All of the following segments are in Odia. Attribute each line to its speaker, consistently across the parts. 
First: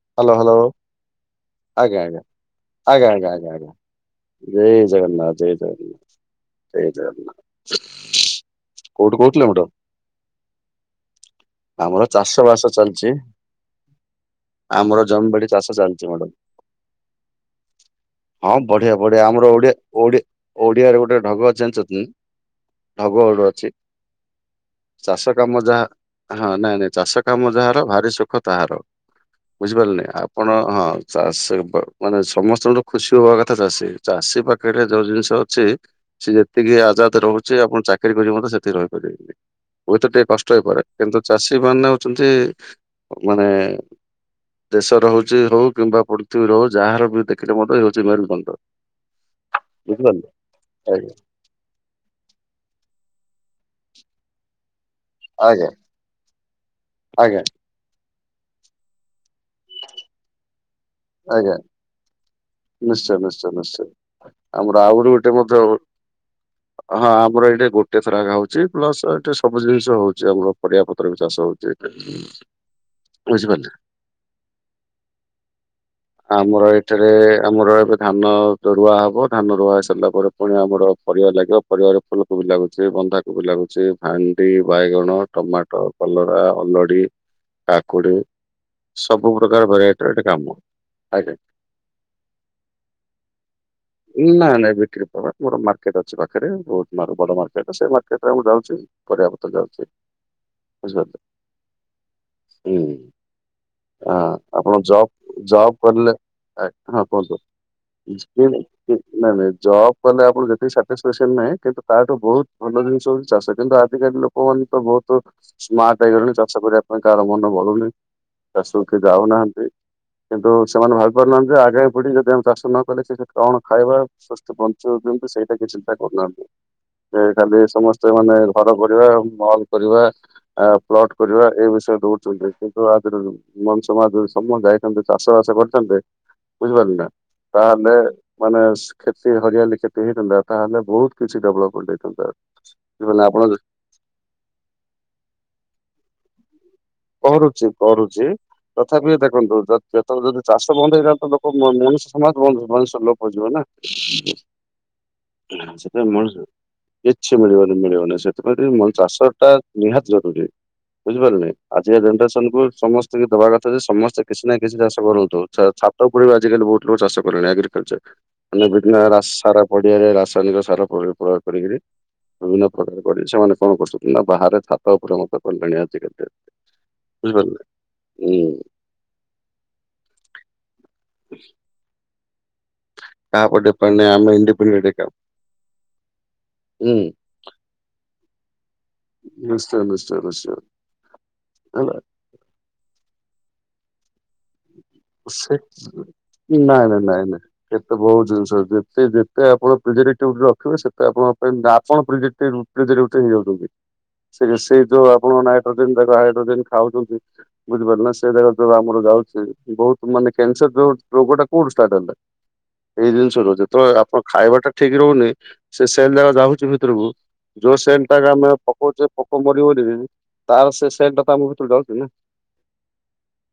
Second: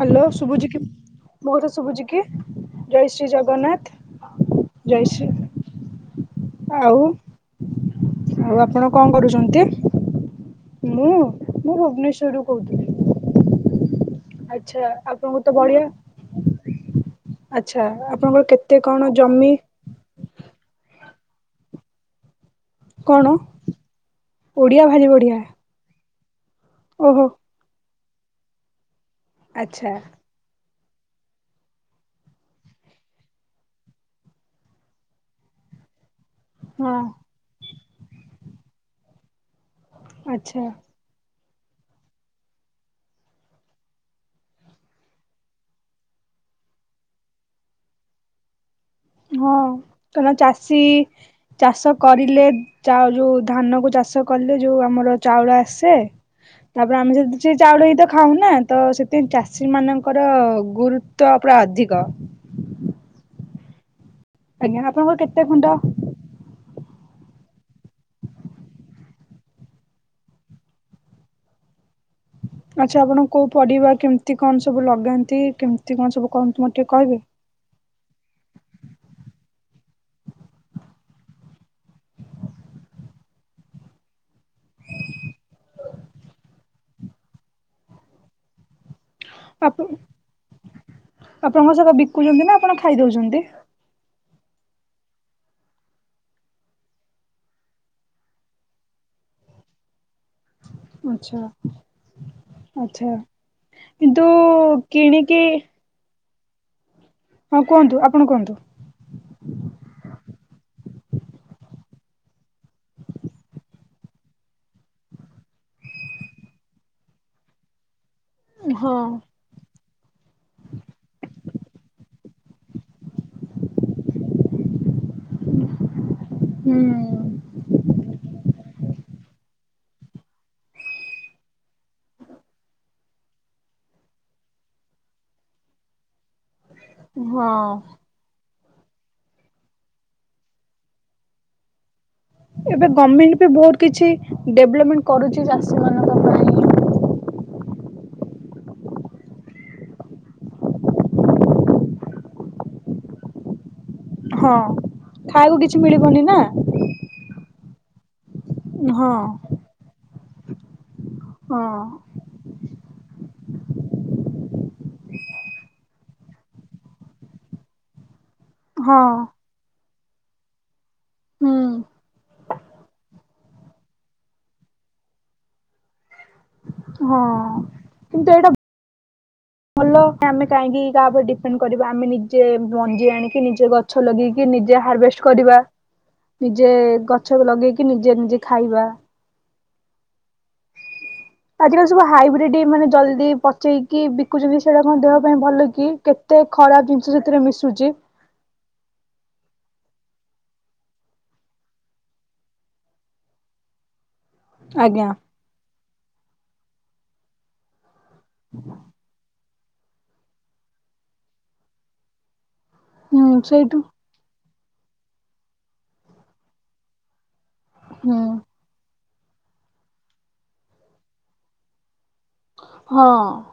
Speaker 1: ହାଲୋ
Speaker 2: ହ୍ୟାଲୋ ହ୍ୟାଲୋ
Speaker 1: ଶୁଭୁଚି କି ମୋ କଥା
Speaker 2: ଆଜ୍ଞା
Speaker 1: ଶୁଭୁଚି କି
Speaker 2: ଆଜ୍ଞା
Speaker 1: ଜୟ
Speaker 2: ଆଜ୍ଞା
Speaker 1: ଶ୍ରୀ
Speaker 2: ଆଜ୍ଞା ଆଜ୍ଞା ଆଜ୍ଞା
Speaker 1: ଜଗନ୍ନାଥ।
Speaker 2: ଜୟ ଜଗନ୍ନାଥ ଜୟ ଜଗନ୍ନାଥ। ଜୟ
Speaker 1: ଆଉ
Speaker 2: ଜଗନ୍ନାଥ।
Speaker 1: ଆଉ ଆପଣ କଣ
Speaker 2: କଉଠୁ କହୁଥିଲେ
Speaker 1: କରୁଛନ୍ତି?
Speaker 2: ମାଡାମ୍?
Speaker 1: ମୁଁ ମୁଁ ଭୁବନେଶ୍ଵର ରୁ କହୁଥିଲି।
Speaker 2: ଚାଲିଚି।
Speaker 1: ଆଚ୍ଛା
Speaker 2: ଆମର ଜମି ବାଡି ଚାଷ ଚାଲିଚି ମାଡାମ।
Speaker 1: ଆଛା ଆପଣଙ୍କର
Speaker 2: ହଁ
Speaker 1: କେତେ
Speaker 2: ବଢିଆ
Speaker 1: କଣ
Speaker 2: ବଢିଆ ଆମର
Speaker 1: ଜମି?
Speaker 2: ଓଡିଆ ଓଡିଆ ଓଡିଆରେ ଗୋଟେ ଢଗ ଚାଞ୍ଚଛନ୍ତି? ଢଗ
Speaker 1: କଣ?
Speaker 2: ଗୋଟେ ଅଛି।
Speaker 1: ଓଡିଆ ଭାରି
Speaker 2: ଚାଷ
Speaker 1: ବଢିଆ
Speaker 2: କାମ ଯାହା ହଁ ନାଇଁ ନାଇଁ। ଚାଷ
Speaker 1: ଓହୋ
Speaker 2: କାମ ଯାହାର ଭାରି ସୁଖ ତାହାର।
Speaker 1: ଆଚ୍ଛା
Speaker 2: ବୁଝିପାରିଲେନି ଆ ଆପଣ ହଁ ଚାଷ ମା ମାନେ ସମସ୍ତଙ୍କଠୁ ଖୁସି ହବା କଥା ଚାଷୀ। ଚାଷୀ ପାଖ ପାଖରେ ଯୋଉ ଜିନିଷ ଅଛି ସ ଯେ ଏତିକି
Speaker 1: ହଁ
Speaker 2: ଆଜାଦ ରହୁଚି ଆପଣ ଚାକିରି କରିକି ମଧ୍ୟ ସେତିିକି ରହିପାରିବେନି। ହୁଏତ ଟିକେ କଷ୍ଟ
Speaker 1: ଆଚ୍ଛା
Speaker 2: ହେଇପାରେ। କିନ୍ତୁ ଚାଷୀ ମାନେ ହଉଚନ୍ତି ମାନେ ଦେଶ ରହୁଚି ହଉ କିମ୍ବା ପୃଥିବୀ ରଉ ଯାହାର ବି ଦେଖିଲେ ମଧ୍ୟ ହଉଚି ମେରୁ ଦଣ୍ଡ।
Speaker 1: ହଁ ତମେ ଚାଷୀ
Speaker 2: ଆଜ୍ଞା
Speaker 1: ଚାଷ କରିଲେ ଯା ଯଉ ଧାନ କୁ ଚାଷ କଲେ ଯୋଉ ଆମର ଚାଉଡ
Speaker 2: ଆଜ୍ଞା
Speaker 1: ଆସେ। ତାପରେ ଆମେ ଯଦି
Speaker 2: ଆଜ୍ଞା
Speaker 1: ସେ ଚାଉଳ ହେ ତ ଖାଉନା, ତ ସେଥିପାଇଁ ଚାଷୀ ମାନଙ୍କର ଗୁରୁତ୍ଵ
Speaker 2: ଆଜ୍ଞା
Speaker 1: ପୁରା ଅଧିକ।
Speaker 2: ନିଶ୍ଚୟ ନିଶ୍ଚୟ ନିଶ୍ଚୟ।
Speaker 1: ଆଜ୍ଞା
Speaker 2: ଆମର ଆହୁରି
Speaker 1: ଆପଣଙ୍କର
Speaker 2: ଗୋଟେ
Speaker 1: କେତେ
Speaker 2: ମଧ୍ୟ
Speaker 1: ଖଣ୍ଡ
Speaker 2: ହଁ ଆମର ଏଇଠି ଗୋଟେ ଫରକ ହଉଚି ପ୍ଲସ ଏଠେ ସବୁ ଜିନିଷ ହଉଚି ଅଲଗା ପରିବା ପତ୍ର ବି ଚାଷ ହଉଚି ଏଟେ। ହୁଁ।
Speaker 1: ଆଚ୍ଛା ଆପଣ କୋଉ ପରିବା କେମିତି କଣ ସବୁ ଲଗାନ୍ତି କେମିତି କଣ ସବୁ
Speaker 2: ଆମର
Speaker 1: କହନ୍ତୁ ମତେ ଟିକେ
Speaker 2: ଏଠାରେ
Speaker 1: କହିବେ।
Speaker 2: ଆମର ଏବେ ଧାନ ରୁଆ ହେବ ଧାନ ରୁଆ ହୋଇ ସାରିଲା ପରେ ପୁଣି ଆମର ପରିବା ଲାଗିବ। ପରିବାର ଫୁଲକୁବି ଲାଗୁଛି ବନ୍ଧାକୁବି ଲାଗୁଛି ଭାଣ୍ଡି ବାଇଗଣ ଟମାଟୋ। କଲରା ଅଲଡି କାକୁଡି ସବୁ ପ୍ରକାର
Speaker 1: ଆପ
Speaker 2: ଭେରାଇଟିର ଏଟେ କାମ। ଆଜ୍ଞା।
Speaker 1: ଆପଣଙ୍କ ସେତା ବିକୁଛନ୍ତି ନା ଆପଣ ଖାଇଦଉଛନ୍ତି?
Speaker 2: ଁ [inaudible] ନାଁ ନାଇଁ ବିକ୍ରି ପବା ମୋର ମାର୍କେଟ ଅଛି ପାଖରେ ବହୁତ ବଡ ମାର୍କେଟ ସେ ମାର୍କେଟ ରେ ମୁଁ ଯାଉଛି। ପରିବାପତ୍ର ଯାଉଛି। ବୁଝିପାରିଲେ
Speaker 1: ଆଚ୍ଛା।
Speaker 2: ହୁଁ
Speaker 1: ଆଛା
Speaker 2: ହଁ,
Speaker 1: କିନ୍ତୁ
Speaker 2: ଆପଣ ଜବ୍
Speaker 1: କିଣିକି
Speaker 2: ଜବ୍ କରିଲେ ଆ ହଁ କୁହନ୍ତୁ
Speaker 1: ହଁ କୁହନ୍ତୁ ଆପଣ କୁହନ୍ତୁ।
Speaker 2: ନାଇ ନାଇଁ ଜବ୍ କଲେ ଆପଣ ଯେତେକି ସ୍ଫାକ୍ସନ ନାହିଁ କିନ୍ତୁ ତାହାଠୁ ବହୁତ ଭଲ ଜିନିଷ ହଉଛି ଚାଷ କିନ୍ତୁ ଆଜିକାଲି ଲୋକ ଲୋକ ମାନ ତ ବହୁତ ସ୍ମାର୍ଟ ହେଇଗଲେଣି ଚାଷ କରିବା ପାଇଁ କାହାର ମନ ବଳୁନି। ଚାଷକୁ
Speaker 1: ହଁ।
Speaker 2: କିଏ ଯାଉନାହାନ୍ତି। କିନ୍ତୁ ସେମାନେ ଭାବି ପାରୁନାହାନ୍ତି ଆଗାମୀ ପିଢି ଯଦି ଆମେ ଚାଷ ନ କଲେ ସେ କଣ ଖାଇବା ସୁସ୍ଥ ବଞ୍ଚ କିନ୍ତୁ ସେଇଟା କିଏ ଚିନ୍ତା କରୁନାହାନ୍ତି।
Speaker 1: ହୁଁ।
Speaker 2: ସେ ଖାଲି ସମସ୍ତେ ମାନେ ଘର କରିବା ମଲ କରିବା ପ୍ଲଟ କରିବା ଏ ବିଷୟରେ ଦଉଛନ୍ତି କିନ୍ତୁ ଆଜି ମଞ୍ଚ [unintelligible] ସମାୟ ଚାଷ ବାସ କରିଛନ୍ତି ବୁଝିପାରେ ନା
Speaker 1: ହଁ।
Speaker 2: ତାହେଲେ ମାନେ କ୍ଷତି ହରିଆଲି କ୍ଷତି ହେଇଥାନ୍ତା ତାହେଲେ ବହୁତ କିଛି ଡେ଼ଭଲପମେଣ୍ଟ ହେଇଥାନ୍ତା।
Speaker 1: ଏବେ
Speaker 2: ବୁଝିପାରିଲେ
Speaker 1: ଗଭର୍ଣମେଣ୍ଟ
Speaker 2: ଆପଣ
Speaker 1: ବି
Speaker 2: ଯ-
Speaker 1: ବହୁତ କିଛି ଡେଭଲପମେଣ୍ଟ କରୁଛି, ଚାଷୀ ମାନଙ୍କ ପାଇଁ।
Speaker 2: କରୁଚି, କରୁଚି। ତଥାପି ଦେଖନ୍ତୁ ଯଦି ଚାଷ ବନ୍ଦ ହେଇଥାନ୍ତା ଲ ମଣିଷ ସମାଜ ବନ୍ଦ ମନୁଷ୍ଯ ଲୋପହୋଇ ଯିବ ନା‌।
Speaker 1: ହଁ ଖାଇବାକୁ କିଛି
Speaker 2: ସେଥିପାଇଁ
Speaker 1: ମିଳିବନି
Speaker 2: ମଣିଷ
Speaker 1: ନା।
Speaker 2: କିଛି ମିଳିବନି ମିଳିବନି ସେଥିପାଇଁ ଚାଷ ଟା
Speaker 1: ହଁ
Speaker 2: ନିହାତି ଜରୁରୀ ବୁଝିପାରିଲେ।
Speaker 1: ହଁ
Speaker 2: ଆଜି ଏ ଜେନେରେସନ କୁ ସମସ୍ତେ ଦେବା କଥା ଯେ ସମସ୍ତେ କିଛି ନା କିଛି ଚାଷ କରନ୍ତୁ ଛାତ ଉପରେ ବି ଆଜିକାଲି ବହୁତ ଲୋକ ଚାଷ କଲେଣି, ଆଗ୍ରିକଲଚର ମାନେ
Speaker 1: ହଁ
Speaker 2: ବିଭିନ୍ନ ସାର ପଡି଼ଆରେ ରାସାୟନିକ ସାର ପ୍ରୟୋଗ
Speaker 1: ହୁଁ
Speaker 2: କରିକିରି। ବିଭିନ୍ନ ପ୍ରକାର ପଡି଼ ସେମାନେ କଣ କରୁଛନ୍ତି ନା ବାହାରେ ଛାତ ଉପରେ ମତେ କଲେଣି ଆଜିିକାଲି।
Speaker 1: ହଁ କିନ୍ତୁ ଏଇଟା ଭଲ ଆମେ କାହିଁକି କାହା ଉପରେ ଡି଼ପେଣ୍ଡ କରିବା ଆମେ ନିଜେ ମଞ୍ଜି ଆଣିକି
Speaker 2: କାହାପ
Speaker 1: ନିଜେ
Speaker 2: ଡିପେଣ୍ଡ
Speaker 1: ଗଛ
Speaker 2: ନାହିଁ ଆମେ
Speaker 1: ଲଗେଇକି ନିଜେ
Speaker 2: ଇଣ୍ଡିପେଣ୍ଡେଣ୍ଟ ଏକା
Speaker 1: ହାରଭେଷ୍ଟ କରିବା, ନିଜେ
Speaker 2: ହୁଁ
Speaker 1: ଗ ଗଛ ଲଗେଇକି ନିଜେ ନିଜେ ଖାଇବା।
Speaker 2: ନିଶ୍ଚୟ ନିଶ୍ଚୟ ନିଶ୍ଚୟ।
Speaker 1: ଆଜିକାଲି
Speaker 2: ହେଲା
Speaker 1: ସବୁ ହାଇବ୍ରିଡ଼୍ ମାନେ ଜଲଦି ଯକି ବିକୁଛନ୍ତି ସେଇଟା କଣ ଦେହ ପାଇଁ
Speaker 2: ସେ
Speaker 1: ଭଲ କି? କେତେ
Speaker 2: ନାଇଁ
Speaker 1: ଖରାପ
Speaker 2: ନାଇଁ
Speaker 1: ଜିନିଷ
Speaker 2: ନାଇଁ ନାଇଁ।
Speaker 1: ସେଥିରେ ମିଶୁଛି।
Speaker 2: କେତେ ବହୁତ ଜିନିଷ ଯେତେ ଯେତେ ପଣ ରେତେ ଆପଣଙ୍କ ପାଇଁ ଆପଣ [unintelligible] ହେଇଯାଉଛନ୍ତି। ସେ ସେ ଯୋଉ
Speaker 1: ଆଜ୍ଞା
Speaker 2: ଆପଣ ନାଇଟ୍ରୋଜେନ ଦେଖ ହାଇଡ୍ରୋ଼ଜେନ ଖାଉଛନ୍ତି। ବୁଝିପାରୁିଲ ନା ସେ ଜାଗା ତ ଆମର ଗାଉ ବହୁତ ମାନେ କ୍ୟାନସର ରୋଗ ଟା କୋଉଠୁ ଷ୍ଟାର୍ଟ ହେଲା? ଏଇ
Speaker 1: ହୁଁ
Speaker 2: ଜିନିଷ ର
Speaker 1: ସେଇଠୁ
Speaker 2: ଯେତେବେଳେ ଆପଣ ଖାଇବା ଟା ଠିକ ରହୁନି ସେ ସେଲ ଯାଗା ଯାଉଛି ଭିତରକୁ ଯୋଉ ସେଟ
Speaker 1: ହୁଁ।
Speaker 2: ଟା ଆମେ ପକଉଛେ ପୋକ ମରିବାରିବ ତାର ସେ ସେଟ୍ ଟା ତମ ଭିତରୁ ଯଡାଉଛି ନା?
Speaker 1: ହଁ।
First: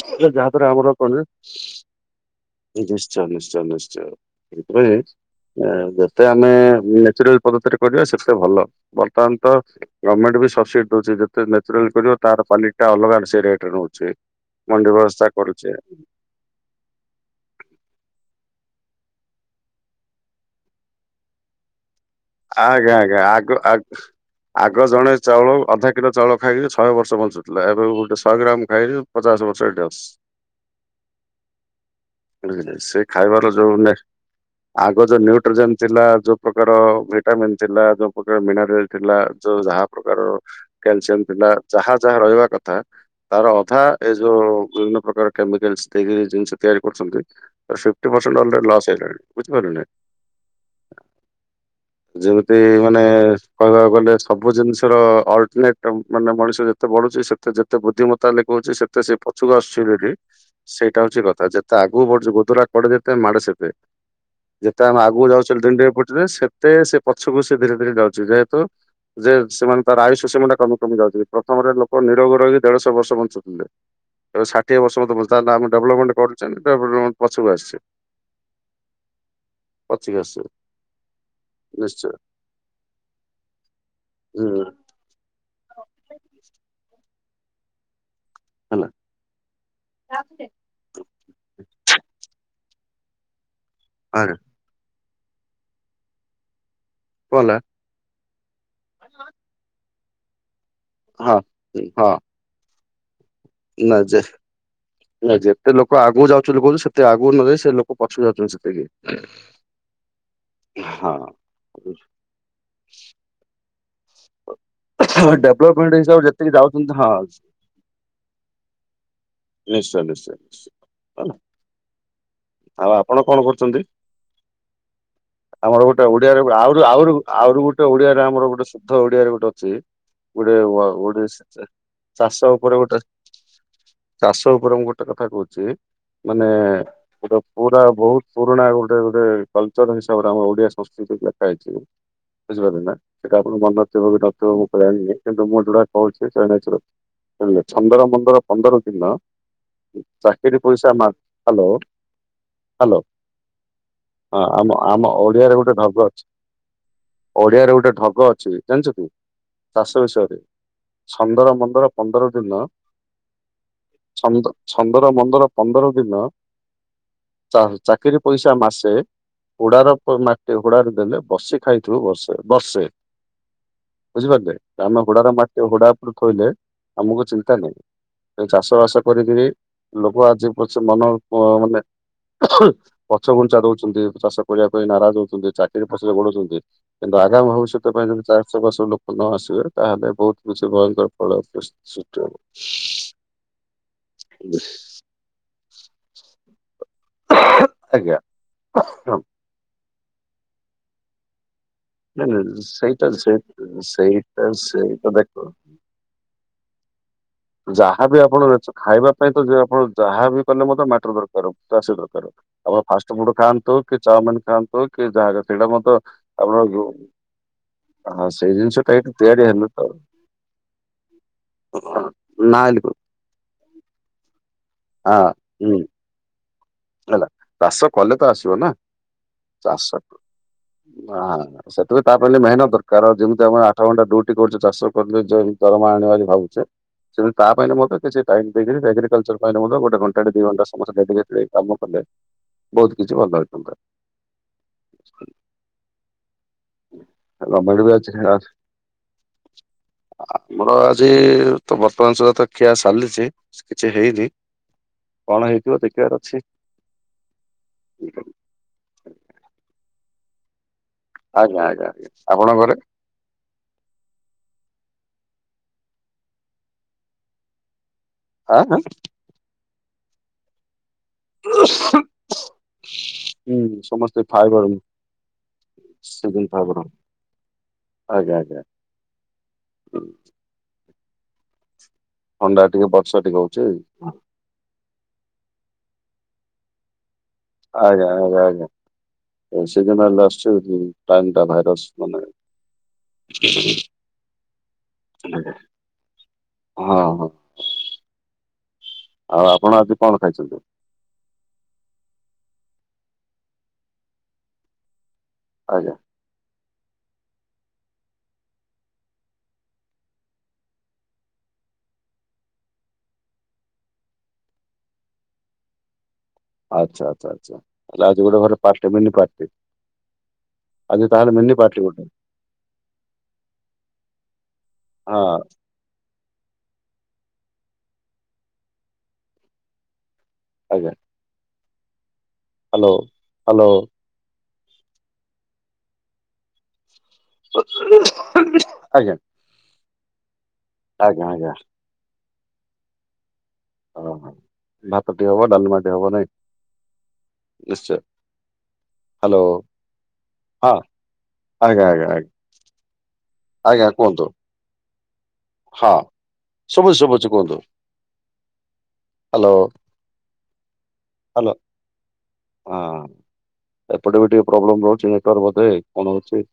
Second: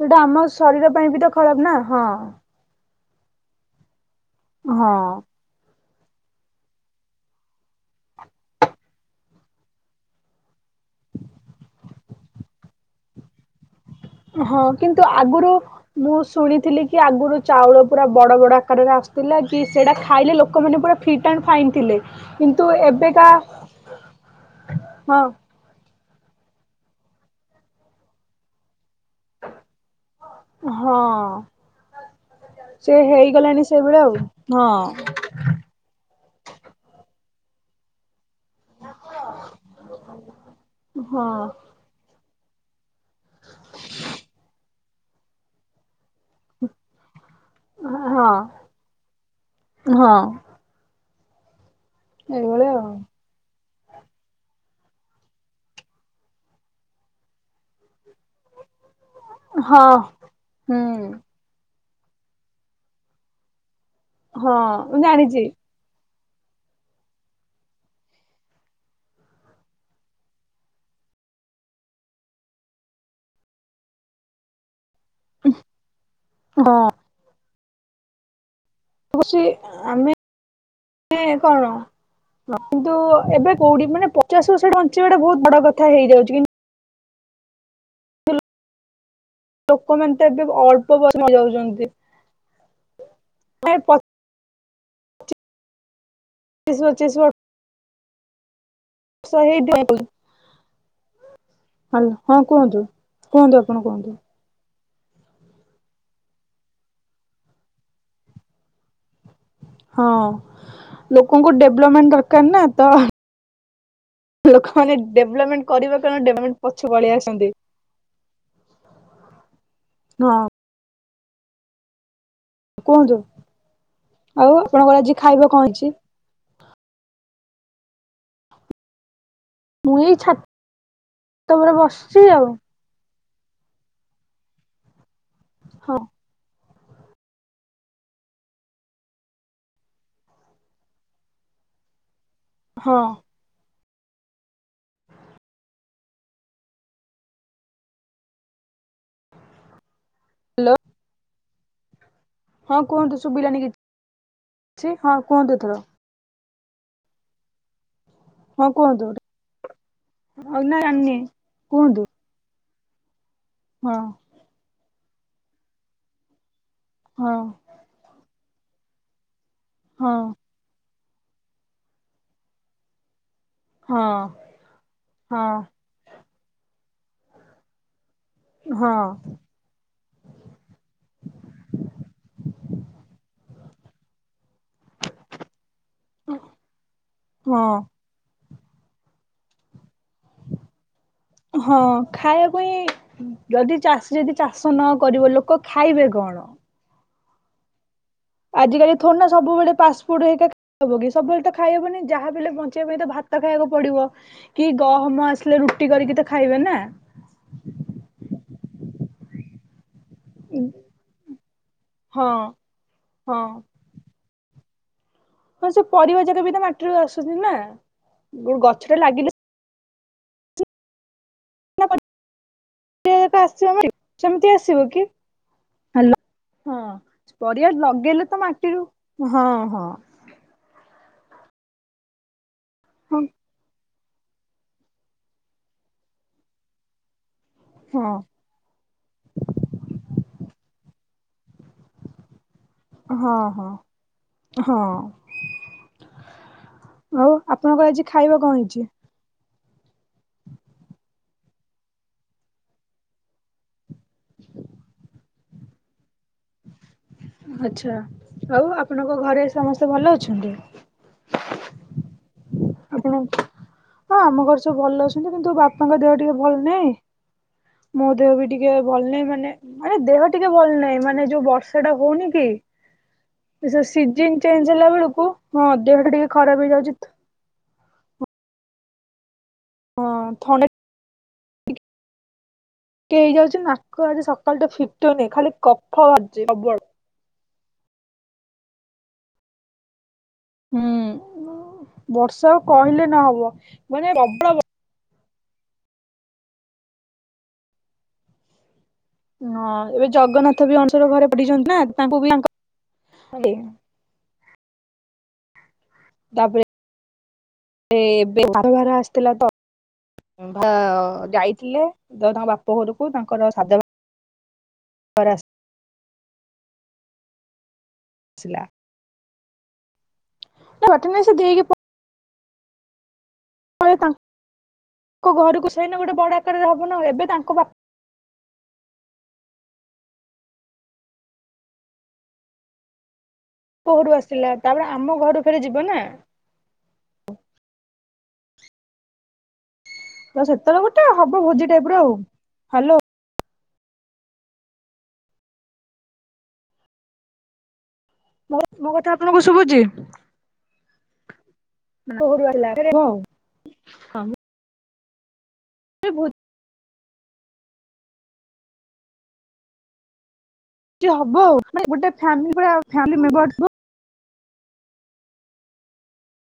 Speaker 1: ସେଇଟା ଆମ
Speaker 2: ଯାହା ଦ୍ଵାରା ଆମର
Speaker 1: ଶରୀର ପାଇଁ
Speaker 2: କଣ
Speaker 1: ବି ତ ଖରାପ ନା ହଁ।
Speaker 2: ନିଶ୍ଚୟ ନିଶ୍ଚୟ ନିଶ୍ଚୟ
Speaker 1: ହଁ।
Speaker 2: [inaudible] ଯେତେ ଆମେ ନେଚୁରାଲ ପଦ୍ଧତିରେ କରିବା ସେତେ ଭଲ ବର୍ତ୍ତମାନ ତ ଗଭର୍ଣ୍ଣମଣ୍ଟ ସବସିଡି଼ ଦଉଛି ଯେତେ ନେଚୁରାଲିବ ତାର ପାଲିଟା ଅଲଗା ସେ ରେଟ୍ ରେ ନଉଛି।
Speaker 1: ହଁ
Speaker 2: ମଣ୍ଡି
Speaker 1: କିନ୍ତୁ,
Speaker 2: ବ୍ୟବସ୍ଥା
Speaker 1: ଆଗରୁ
Speaker 2: କରୁଛେ
Speaker 1: ମୁଁ ଶୁଣିଥିଲି କି କି ଆଗରୁ ଚାଉଳ ପୁରା ବଡ଼ ବଡ଼ ଆକାରରେ ଆସୁଥିଲା, କି ସେଇଟା ଖାଇଲେ ଲୋକମାନେ ପୁରା ଫିଟ୍ ଆଣ୍ଡ ଫାଇନ୍ ଥିଲେ। କିନ୍ତୁ
Speaker 2: ଆଜ୍ଞା ଆଜ୍ଞା
Speaker 1: ଏବେକା
Speaker 2: ଆଗ ଆଗ ଜଣେ
Speaker 1: ହଁ
Speaker 2: ଚାଉଳ ଅଧା କିଲୋ ଚାଉଳ ଖାଇକି ଶହେ ବର୍ଷ ବଞ୍ଚୁଥିଲା। ଏବେ ଗୋଟେ ଶହେ ଗ୍ରାମ ଖାଇକି ପଚାଶ ବର୍ଷ
Speaker 1: ହଁ।
Speaker 2: ସେ ଖାଇବାର
Speaker 1: ହେଇଗଲାଣି
Speaker 2: ଯୋଉ
Speaker 1: ସେଇଭଳିଆ ଆଉ
Speaker 2: ଆଗ ଯୋଉ‌‌ ନିଉଟ୍ରିଜେନ୍ ଥିଲା ଯୋଉ ପ୍ରକାର ଭିଟାମିନ୍ ଥିଲା ଯୋଉ ପ୍ରକାର‌ ମି ଯାହା ପ୍ରକାରର
Speaker 1: ହଁ
Speaker 2: କ୍ୟାଲସିୟମ ଥିଲା। ଯାହା ଯାହା ରହିବା କଥା ତାର ଅଧା ଏ ଯୋଉ ବିଭିନ୍ନ ପ୍ରକାର କେମିକାଲସ୍ ଦେଇକରି ଜିନିଷ ତିଆରି କରୁଛନ୍ତି, ତାର ଫିଫଟି
Speaker 1: ହଁ।
Speaker 2: ପରସେଣ୍ଟ‌ ଅଲ୍‌‌ ଲସ୍ ହେଇଗଲାଣି ବୁଝିପାରୁଛନ୍ତି?
Speaker 1: ହଁ ହଁ
Speaker 2: ଯେମିତି
Speaker 1: ଏଇଭଳିଆ ଆଉ
Speaker 2: ମାନେ କହିବାକୁ ଗଲେ ସବୁ ଜିନିଷ ର ଅଲନେଟ ମାନେ ମଣିଷ ଯେତେ ବଢ଼ୁଛି ସେତେ ଯେ [inaudible] ବୁଦ୍ଧିମତା ଲଖହୁଉଛି, ସେତେ ସେ ପ
Speaker 1: ହଁ
Speaker 2: ଆସୁଠି
Speaker 1: ହୁଁ
Speaker 2: ସେଇଟା ହଉଛି କଥା ଯେତେ ଆଗକୁ ବଢୁ଼ ଗୋଦରା କଡେ଼ ଯେତେ ମାଡେ଼ ସେତେ!
Speaker 1: ହଁ
Speaker 2: ଯେତେ ଆମେ
Speaker 1: ମୁଁ
Speaker 2: ଆଗକୁ
Speaker 1: ଜାଣିଛି
Speaker 2: ଯାଉଛ ଣ୍ଡିଆ ପଟିରେ ସେତେ ସେ ପଛକୁ ସେ ଧୀରେ ଧୀରେ ଯାଉଛି ଯେହେତୁ! ଯେ ସେମାନେ ତାର ଆୟୁଷ ସୀମା ଟା କମି କମି ଯାଉଛନ୍ତି ପ୍ରଥମରେ ଲୋକ ନିରୋଗ ରହିକି ଦେଢ଼ଶହ ବର୍ଷ ବଞ୍ଚୁଥିଲେ। ଏ ଷାଠିଏ ବର୍ଷ ମତ ବ ତାହେଲେ ଆମ ଡେଲପମେଣ୍ଟ କରୁଛ
Speaker 1: ହଁ
Speaker 2: ଡେଭଲପମେଣ୍ଟ ପଛକୁ ଆସିଚେ?
Speaker 1: [inaudible] ଆମେ? କଣ
Speaker 2: ନିଶ୍ଚୟ
Speaker 1: କିନ୍ତୁ ଏବେ କୋଉଠି ମାନେ ପଚାଶ
Speaker 2: ହୁଁ
Speaker 1: ବର୍ଷ ଟା ବହୁତ ବଡ଼ କଥା ହେଇଯାଉଛି କିନ୍ତୁ
Speaker 2: ହେଲ।।
Speaker 1: ଲୋକମାନେ ତ ଏବେ ଅଳ୍ପ ବୟସ ମରିଯାଉଛନ୍ତି, ନାଇଁ ପ
Speaker 2: ଆରେ
Speaker 1: ଚବିଶ ପଚିଶ ବ
Speaker 2: କଲା
Speaker 1: [inaudible]
Speaker 2: ହଁ ଏଇ ହଁ।
Speaker 1: ହାଲୋ ହଁ କୁହନ୍ତୁ। କୁହନ୍ତୁ ଆପଣ କୁହନ୍ତୁ।
Speaker 2: ନଯେ ନାଇଁ ଯେତେ ଲୋକ ଆଗକୁ ଯାଉଛନ୍ତି କହୁଛୁ ସେତେ ଆଗକୁ ନ ଯ ସେ ଲୋକ ପଛ ଯାଉଛନ୍ତି ସେତିକି।
Speaker 1: ହଁ ଲୋକଙ୍କୁ ଡେଭ୍ଲପ୍ମେଣ୍ଟ ଦରକାର ନା ତ ଲୋକମାନେ
Speaker 2: ହଁ
Speaker 1: କରିବା
Speaker 2: ଡେଭଲପମେଣ୍ଟ
Speaker 1: କାରଣ
Speaker 2: ହିସାବରେ ଯେତିକି
Speaker 1: ଡେଭଲପମେଣ୍ଟ ପଛକୁ
Speaker 2: ଯାଉଛନ୍ତି ହଁ।
Speaker 1: ପଳେଇ ଆସନ୍ତି।
Speaker 2: ନିଶ୍ଚୟ, ନିଶ୍ଚୟ
Speaker 1: ହଁ
Speaker 2: ନିଶ୍ଚିଚ ହେଲା। ଆଉ
Speaker 1: କୁହନ୍ତୁ
Speaker 2: ଆପଣ କଣ କରୁଛନ୍ତି?
Speaker 1: ଆଉ ଆପଣଙ୍କର ଆଜି ଖାଇବା କଣ
Speaker 2: ଆମର
Speaker 1: ହେଇଛି?
Speaker 2: ଗୋଟେ ଓ ଓଡିଆରେ ଆଉରୁ ଆଉରୁ ଆଉରୁ ଗୋଟେ ଓଡିଆରେ ଆମର ଗୋଟେ ଶୁଦ୍ଧ ଓଡିଆରେ ଗୋଟେ ଅଛି
Speaker 1: ମୁଁ ଏଇ ଛାତ
Speaker 2: ଗୋଟେ ଗୋଟେ
Speaker 1: ଉପରେ ବସିଛି ଆଉ
Speaker 2: ଚାଷ ଉପରେ ଗୋଟେ ଚାଷ ଉପରେ ମୁଁ ଗୋଟେ କଥା କହୁଛି
Speaker 1: ହଁ।
Speaker 2: ମାନେ ଗୋଟେ ପୁରା ବହୁତ ପୁରୁଣା ଗୋଟେ ଗୋଟେ କଲଚର ହିସାବରେ ଆମ ଓଡିଆ ସଂସ୍କୃତି ଲେଖା ହେଇଛି। ବୁଝିପାରିଲେ ନା?
Speaker 1: ହଁ।
Speaker 2: ଆପଣଙ୍କ ମନ ଥିବ କି ନଥିବ ମୁଁ ତ କାଣିନି? କିନ୍ତୁ ମୁଁ ଯଉଟା କହୁଛି ସେଟା ନେଚୁରାଲ୍। ହେଲେ ଛନ୍ଦର ମନ୍ଦର ପନ୍ଦର ଦିନ [inaudible] ଚାକିରି
Speaker 1: ହାଲୋ
Speaker 2: ପଇସା ମା [inaudible] ହାଲୋ।
Speaker 1: ହଁ
Speaker 2: ହାଲୋ
Speaker 1: କୁହନ୍ତୁ ଶୁଭିଲାନି
Speaker 2: [inaudible] ହଁ ଆମ
Speaker 1: କିଛି
Speaker 2: ଆମ
Speaker 1: ହଁ କୁହନ୍ତୁ
Speaker 2: ଓଡିଆରେ
Speaker 1: ଏଥର
Speaker 2: ଗୋଟେ ଢଗ ଅଛି। ଓଡିଆରେ ଗୋଟେ ଢଗ ଅଛି।
Speaker 1: ହଁ
Speaker 2: ଜାଣିଛୁ କି?
Speaker 1: କୁହନ୍ତୁ।
Speaker 2: [inaudible] ଚାଷ ବିଷୟରେ
Speaker 1: ଆଉ ନା
Speaker 2: [inaudible]
Speaker 1: ଜାଣିନି।
Speaker 2: ଛନ୍ଦର ପନ୍ଦର
Speaker 1: କୁହନ୍ତୁ।
Speaker 2: ପନ୍ଦର ଦିନ
Speaker 1: ହଁ।
Speaker 2: ଛନ୍ଦ ଛନ୍ଦର ମନ୍ଦର ପନ୍ଦର ଦିନ
Speaker 1: ହଁ।
Speaker 2: ଚା ଚାକିରି ପଇସା ମାସେ [inaudible] ଉଡାର
Speaker 1: ହଁ
Speaker 2: ପ ମାନେ ସେ ହୁଡ଼ାରେ ଦେଲେ ବସି ଖାଇଥିବୁ ବର୍ଷେ ବର୍ଷେ।
Speaker 1: ହଁ
Speaker 2: ବୁଝିପାରିଲେ ଧାନ ଘୋଡାର ମାଟି ଘୋଡା ଉପରୁ ଥୋଇଲେ ଆମକୁ ଚିନ୍ତା ନାହିଁ। ଏ ଚାଷ
Speaker 1: ହଁ
Speaker 2: ବାସ କରିକିରି [inaudible] ଲୋକ ଆଜି ପଛେ ମନ [inaudible] ମାନେ ପଛ ଘୁଞ୍ଚା ଦଉଛନ୍ତି। ଚାଷ କରିବା ପାଇଁ ନାରାଜ ହଉଛନ୍ତି। ଚାକିରି ପଛରେ ଗୋଡ଼ଉଛନ୍ତି। କିନ୍ତୁ ଆଗାମୀ
Speaker 1: ହଁ।
Speaker 2: ଭବିଷ୍ୟତ ପାଇଁ ଯଦି ଚାଷ ବାସକୁ ଲୋକ ନ ଆସିବେ ତାହେଲେ ବହୁତ କିଛି ଭୟଙ୍କର
Speaker 1: ହଁ ଖାଇବାକୁ
Speaker 2: [unintelligible]
Speaker 1: ହିଁ ଯଦି ଚାଷୀ ଯଦି ଚାଷ ନ କରିବ। ଲୋକ ଖାଇବେ କଣ?
Speaker 2: ହୁ ଆଜ୍ଞା!।
Speaker 1: ଆଜିକାଲି ଥୋଡ଼ି
Speaker 2: ହଁ
Speaker 1: ନା ସବୁବେଳେ ପାସ୍ଫୁଡ ହେଇକି [inaudible] ଖାଇହବ କି? ସବୁବେଳେ ତ ଖାଇହବନି?
Speaker 2: ନାଇଁ
Speaker 1: ଯାହାବିହେଲେ
Speaker 2: ନାଇଁ
Speaker 1: ବଞ୍ଚିବା ପାଇଁ
Speaker 2: ସେଇଟା
Speaker 1: ତ
Speaker 2: ସେ
Speaker 1: ଭାତ ଖାଇବାକୁ ପଡିବ
Speaker 2: ସେଇଟା
Speaker 1: [inaudible] କି
Speaker 2: ସେଇଟା ଦେଖ
Speaker 1: ଗହମ ଆସିଲେ ରୁ ରୁଟି କରିକି ତ ଖାଇବେ ନା?
Speaker 2: ଯାହାବି ଆପଣ ଜିନିଷ ଖାଇବା ପାଇଁ ତ ଯିଏ ଆପଣ ଯାହାବି କହିଲେ ମତେ ମାଟର ଦରକାର ଚାଷ
Speaker 1: ହଁ।
Speaker 2: ଦରକାର। [inaudible] ଆପଣ ଫାଷ୍ଟ ଫୁଡ
Speaker 1: ହଁ
Speaker 2: ଖାଆନ୍ତୁ କି ଚାଓମିନ୍ ଖାଆନ୍ତୁ କି ଯାହା ଯେ ସେଇଟା
Speaker 1: ହଁ ସେ
Speaker 2: ମତ
Speaker 1: ପରିବା
Speaker 2: [inaudible]
Speaker 1: ଯାକ ବି ତ
Speaker 2: ଆପଣଙ୍କ ଯୋଉ
Speaker 1: ମାଟିରୁ ଆସୁଛି ନା।
Speaker 2: [inaudible] ହଁ ସେଇ
Speaker 1: ଗୋଟେ
Speaker 2: ଜିନିଷ
Speaker 1: ଗଛଟା
Speaker 2: କାହିଁକି
Speaker 1: ଲାଗିଲେ
Speaker 2: ତିଆରି ହେଲା ହଁ। [inaudible] ହଁ। ନାଲିକୁ
Speaker 1: ସେ ଏ କା ଆସିବ ମାଇ ସେମିତି ଆସିବୁ।
Speaker 2: ହଁ। ଉଁ।
Speaker 1: ହଁ। [inaudible] ପରିବା
Speaker 2: କଲେ
Speaker 1: ଲଗେଇଲେ ତ ମାଟିରୁ [inaudible] ହଁ। ହଁ।
Speaker 2: ହାଁ ସେତକ ତାପାଇଁ ତ ମେନ ଦରକାର
Speaker 1: ହଁ
Speaker 2: ଯେଉଁ କାମ ଆଉ ଆଠ ଘଣ୍ଟା ଡିୟୁଟି କରୁଛେ। ଚାଷ କରିଲେ ଯେଇ ଦରମା ଆଣିବ ବୋଲି ଭାବୁଛେ। [inaudible] ସେ ତା ପାଇଁ ମତେ କିଛି
Speaker 1: ହଁ
Speaker 2: ଟାଇମ୍ ଏଗ୍ରି ଏଗ୍ରିକଲଚର ପାଇଁର ଗୋଟେ ଘଣ୍ଟା ଦି ଘଣ୍ଟା ସମସ୍ତେ ଡେଫିନେଟ୍ଲି କାମ କଲେ ବହୁତ କିଛି ଭଲ
Speaker 1: ହଁ ହଁ। ହଁ ଆଉ
Speaker 2: ହେଇଥାନ୍ତା। ଆ
Speaker 1: ଆପଣଙ୍କର
Speaker 2: ନମିଳିବା
Speaker 1: ଆଜି
Speaker 2: ଚେହେରା
Speaker 1: ଖାଇବା
Speaker 2: ଅଛି।
Speaker 1: କଣ ହେଇଛି?
Speaker 2: ଆମର ଆଜି ତ ବର୍ତ୍ତମାନ ସୁଦ୍ଧା ତ ଖିଆ ସାଲିଛି କିଛି ହେଇନି। କଣ ହେଇଥିବ ଦେଖିବାର ଅଛି?
Speaker 1: ଆଛା! ଆଉ ଆପଣଙ୍କ ଘରେ ସମସ୍ତେ ଭଲ ଅଛନ୍ତି?
Speaker 2: ଆଜ୍ଞା! ଆଜ୍ଞା! [inaudible] ଆପଣଙ୍କ ଘରେ?
Speaker 1: ଆପଣ ହଁ ଆମ ଘରେ ସବୁ ଭଲ ଅଛନ୍ତି। କିନ୍ତୁ ବାପାଙ୍କ ଦେହ ଟିକେ ଭଲ ନାହିଁ। ମୋ ଦେହ ବି
Speaker 2: ଆଁ
Speaker 1: ଟିକେ ଭଲ ନାହିଁ ମାନେ ମାନେ ଦେହ ଟିକେ ଭଲ ନାହିଁ ମାନେ ଯୋଉ
Speaker 2: ହୁଁ
Speaker 1: ବର୍ଷା ଟା ହଉନି କି? ସେ
Speaker 2: ସମସ୍ତେ
Speaker 1: ସିଜିନ
Speaker 2: ଫାଇବର
Speaker 1: ଚେଞ୍ଜ ହେଲା ବେଳକୁ ହଁ ଦେହ ଟା ଟିକେ
Speaker 2: ସିଜିନ
Speaker 1: ଖରାପ
Speaker 2: ଫାଇବର
Speaker 1: ହେଇଯାଉଛି ତ
Speaker 2: ଆଜ୍ଞା! ଆଜ୍ଞା!। ହୁଁ,
Speaker 1: ହଁ ଥଣ୍ଡା [inaudible] ଟି
Speaker 2: ଥଣ୍ଡା ଟିକେ
Speaker 1: [inaudible] କେ
Speaker 2: ବର୍ଷା ଟିକେ
Speaker 1: ହେଇଯାଉଛି
Speaker 2: ହଉଛି
Speaker 1: ନାକ ଆଜି ସକାଳଠୁ ଫି ଫିଟୁନି ଖାଲି କଫ ବାହାରୁଚି ସବୁଆଡୁ।
Speaker 2: ଆଜ୍ଞା! ଆଜ୍ଞା! ଆଜ୍ଞା! [inaudible] ସେଦିନ ଲସ୍
Speaker 1: ହୁଁ
Speaker 2: ଟାଇମଟା ଭାଇରସ ମାନେ
Speaker 1: ବର୍ଷା ଆଉ କହିଲେ ନହବ ମାନେ ପ୍ରବଳ
Speaker 2: ହଁ ହଁ। ଆଉ ଆପଣ
Speaker 1: ହଁ
Speaker 2: ଆଜି
Speaker 1: ଏବେ
Speaker 2: କଣ ଖାଇଛନ୍ତି
Speaker 1: ଜଗନ୍ନାଥ ବି ଅଣସର ଘରେ ପଡିଛନ୍ତି ନା ତାଙ୍କୁ ବି ଆଙ୍କ
Speaker 2: ଆଜ୍ଞା।
Speaker 1: ତାପରେ ଏବେ ଶାଦଭାର ଆସିଥିଲା ତ। ଭା ଯାଇଥିଲେ ତ ତାଙ୍କ ବାପ ଘରକୁ ତାଙ୍କର ସାଧଭାର ବାର [inaudible]
Speaker 2: ଆଚ୍ଛା ଆଚ୍ଛା ଆଚ୍ଛା ଆଜି ଗୋଟେ ଘରେ
Speaker 1: ଆସିଥିଲା
Speaker 2: ପାର୍ଟ ମି ପାଟି।
Speaker 1: ନା ବାଟରେ
Speaker 2: ଆଜି
Speaker 1: ନାଇଁ ସେ
Speaker 2: ତାହେଲେ ମିନି
Speaker 1: ଦେଇକି
Speaker 2: ପାର୍ଟି ଗୋଟେ।
Speaker 1: କହ
Speaker 2: ହଁ
Speaker 1: ତାଙ୍କ ଘରକୁ ସେଇନା ଗୋଟେ ବଡ ଆକାରରେ ହବନା ଏବେ ତାଙ୍କ ବାପା
Speaker 2: ଆଜ୍ଞା। Hello hello.
Speaker 1: ତାଙ୍କ ଘରୁ ଆସିଲା ତାପରେ ଆମ ଘରୁ ଫେରେ ଯିବ ନା।
Speaker 2: ଆଜ୍ଞା।
Speaker 1: ସେତେବେଳେ ଗୋଟେ
Speaker 2: ଆଜ୍ଞା
Speaker 1: ହବ
Speaker 2: ଆଜ୍ଞା
Speaker 1: ଭୋଜି ଟାଇପ ର ଆଉ ହାଲୋ।
Speaker 2: ଓହୋ ଭାତଟି ହବ ଡାଲମାଟି ହବ ନାଇଁ ନିଶ୍ଚୟ।
Speaker 1: ମୋ କଥା ଆପଣଙ୍କୁ
Speaker 2: ହ୍ୟାଲୋ
Speaker 1: ଶୁଭୁଛି?
Speaker 2: ହଁ ଆଜ୍ଞା ଆଜ୍ଞା ଆଜ୍ଞା ଆଜ୍ଞା କୁହନ୍ତୁ ହଁ?
Speaker 1: ଭୋଜି
Speaker 2: ଶୁଭୁ ଶୁଭୁଛି କୁହନ୍ତୁ ହ୍ୟାଲୋ।
Speaker 1: ଏମିତି ହବ
Speaker 2: ହ୍ୟାଲୋ
Speaker 1: ଆଉ ମାନେ ଗୋଟେ ଫାମିଲ ପୁରା
Speaker 2: ହଁ
Speaker 1: ଫାମିଲି ମେମ୍ବର ଥିବ
Speaker 2: ଏପଟେ ବି ଟିକେ ପ୍ରୋବ୍ଲେମ ରହୁଛି ନେଟୱାର୍କବୋଧେ କଣ ହଉଛି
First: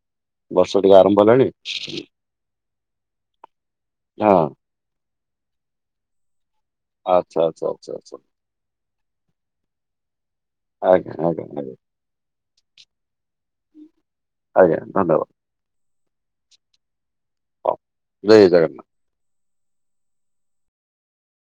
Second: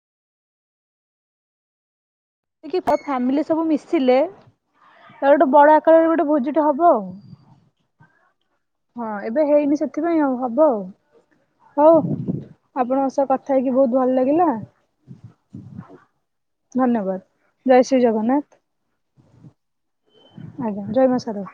Speaker 2: ବର୍ଷା ଟିକେ ଆରମ୍ଭ ହେଲାଣି।
Speaker 1: ଏତିକି ଫ୍ୟାମିଲି ସବୁ ମିଶିଲେ
Speaker 2: ହଁ
Speaker 1: ତାର ଗୋଟେ ବଡ ଆକାରରେ ଗୋଟେ ଭୋଜିଟେ ହବ ଆଉ।
Speaker 2: ଆଚ୍ଛା ଆଚ୍ଛା ଆଚ୍ଛାଆଛା।
Speaker 1: ହଁ ଏବେ ହେଇନି ସେଥିପାଇଁ ଆଉ ହବ ଆଉ
Speaker 2: ଆଜ୍ଞା ଆଜ୍ଞା ଆଜ୍ଞା
Speaker 1: ହଉ ଆପଣଙ୍କ ସହ କଥା କଥା ହେଇକି ବହୁତ ଭଲ ଲାଗିଲା।
Speaker 2: ଆଜ୍ଞା ଧନ୍ୟବାଦ
Speaker 1: ଧନ୍ୟବାଦ
Speaker 2: ହଉ
Speaker 1: ଜୟ ଶ୍ରୀ ଜଗନ୍ନାଥ। ଆଜ୍ଞା ଜୟ ମା ଶାରଳା।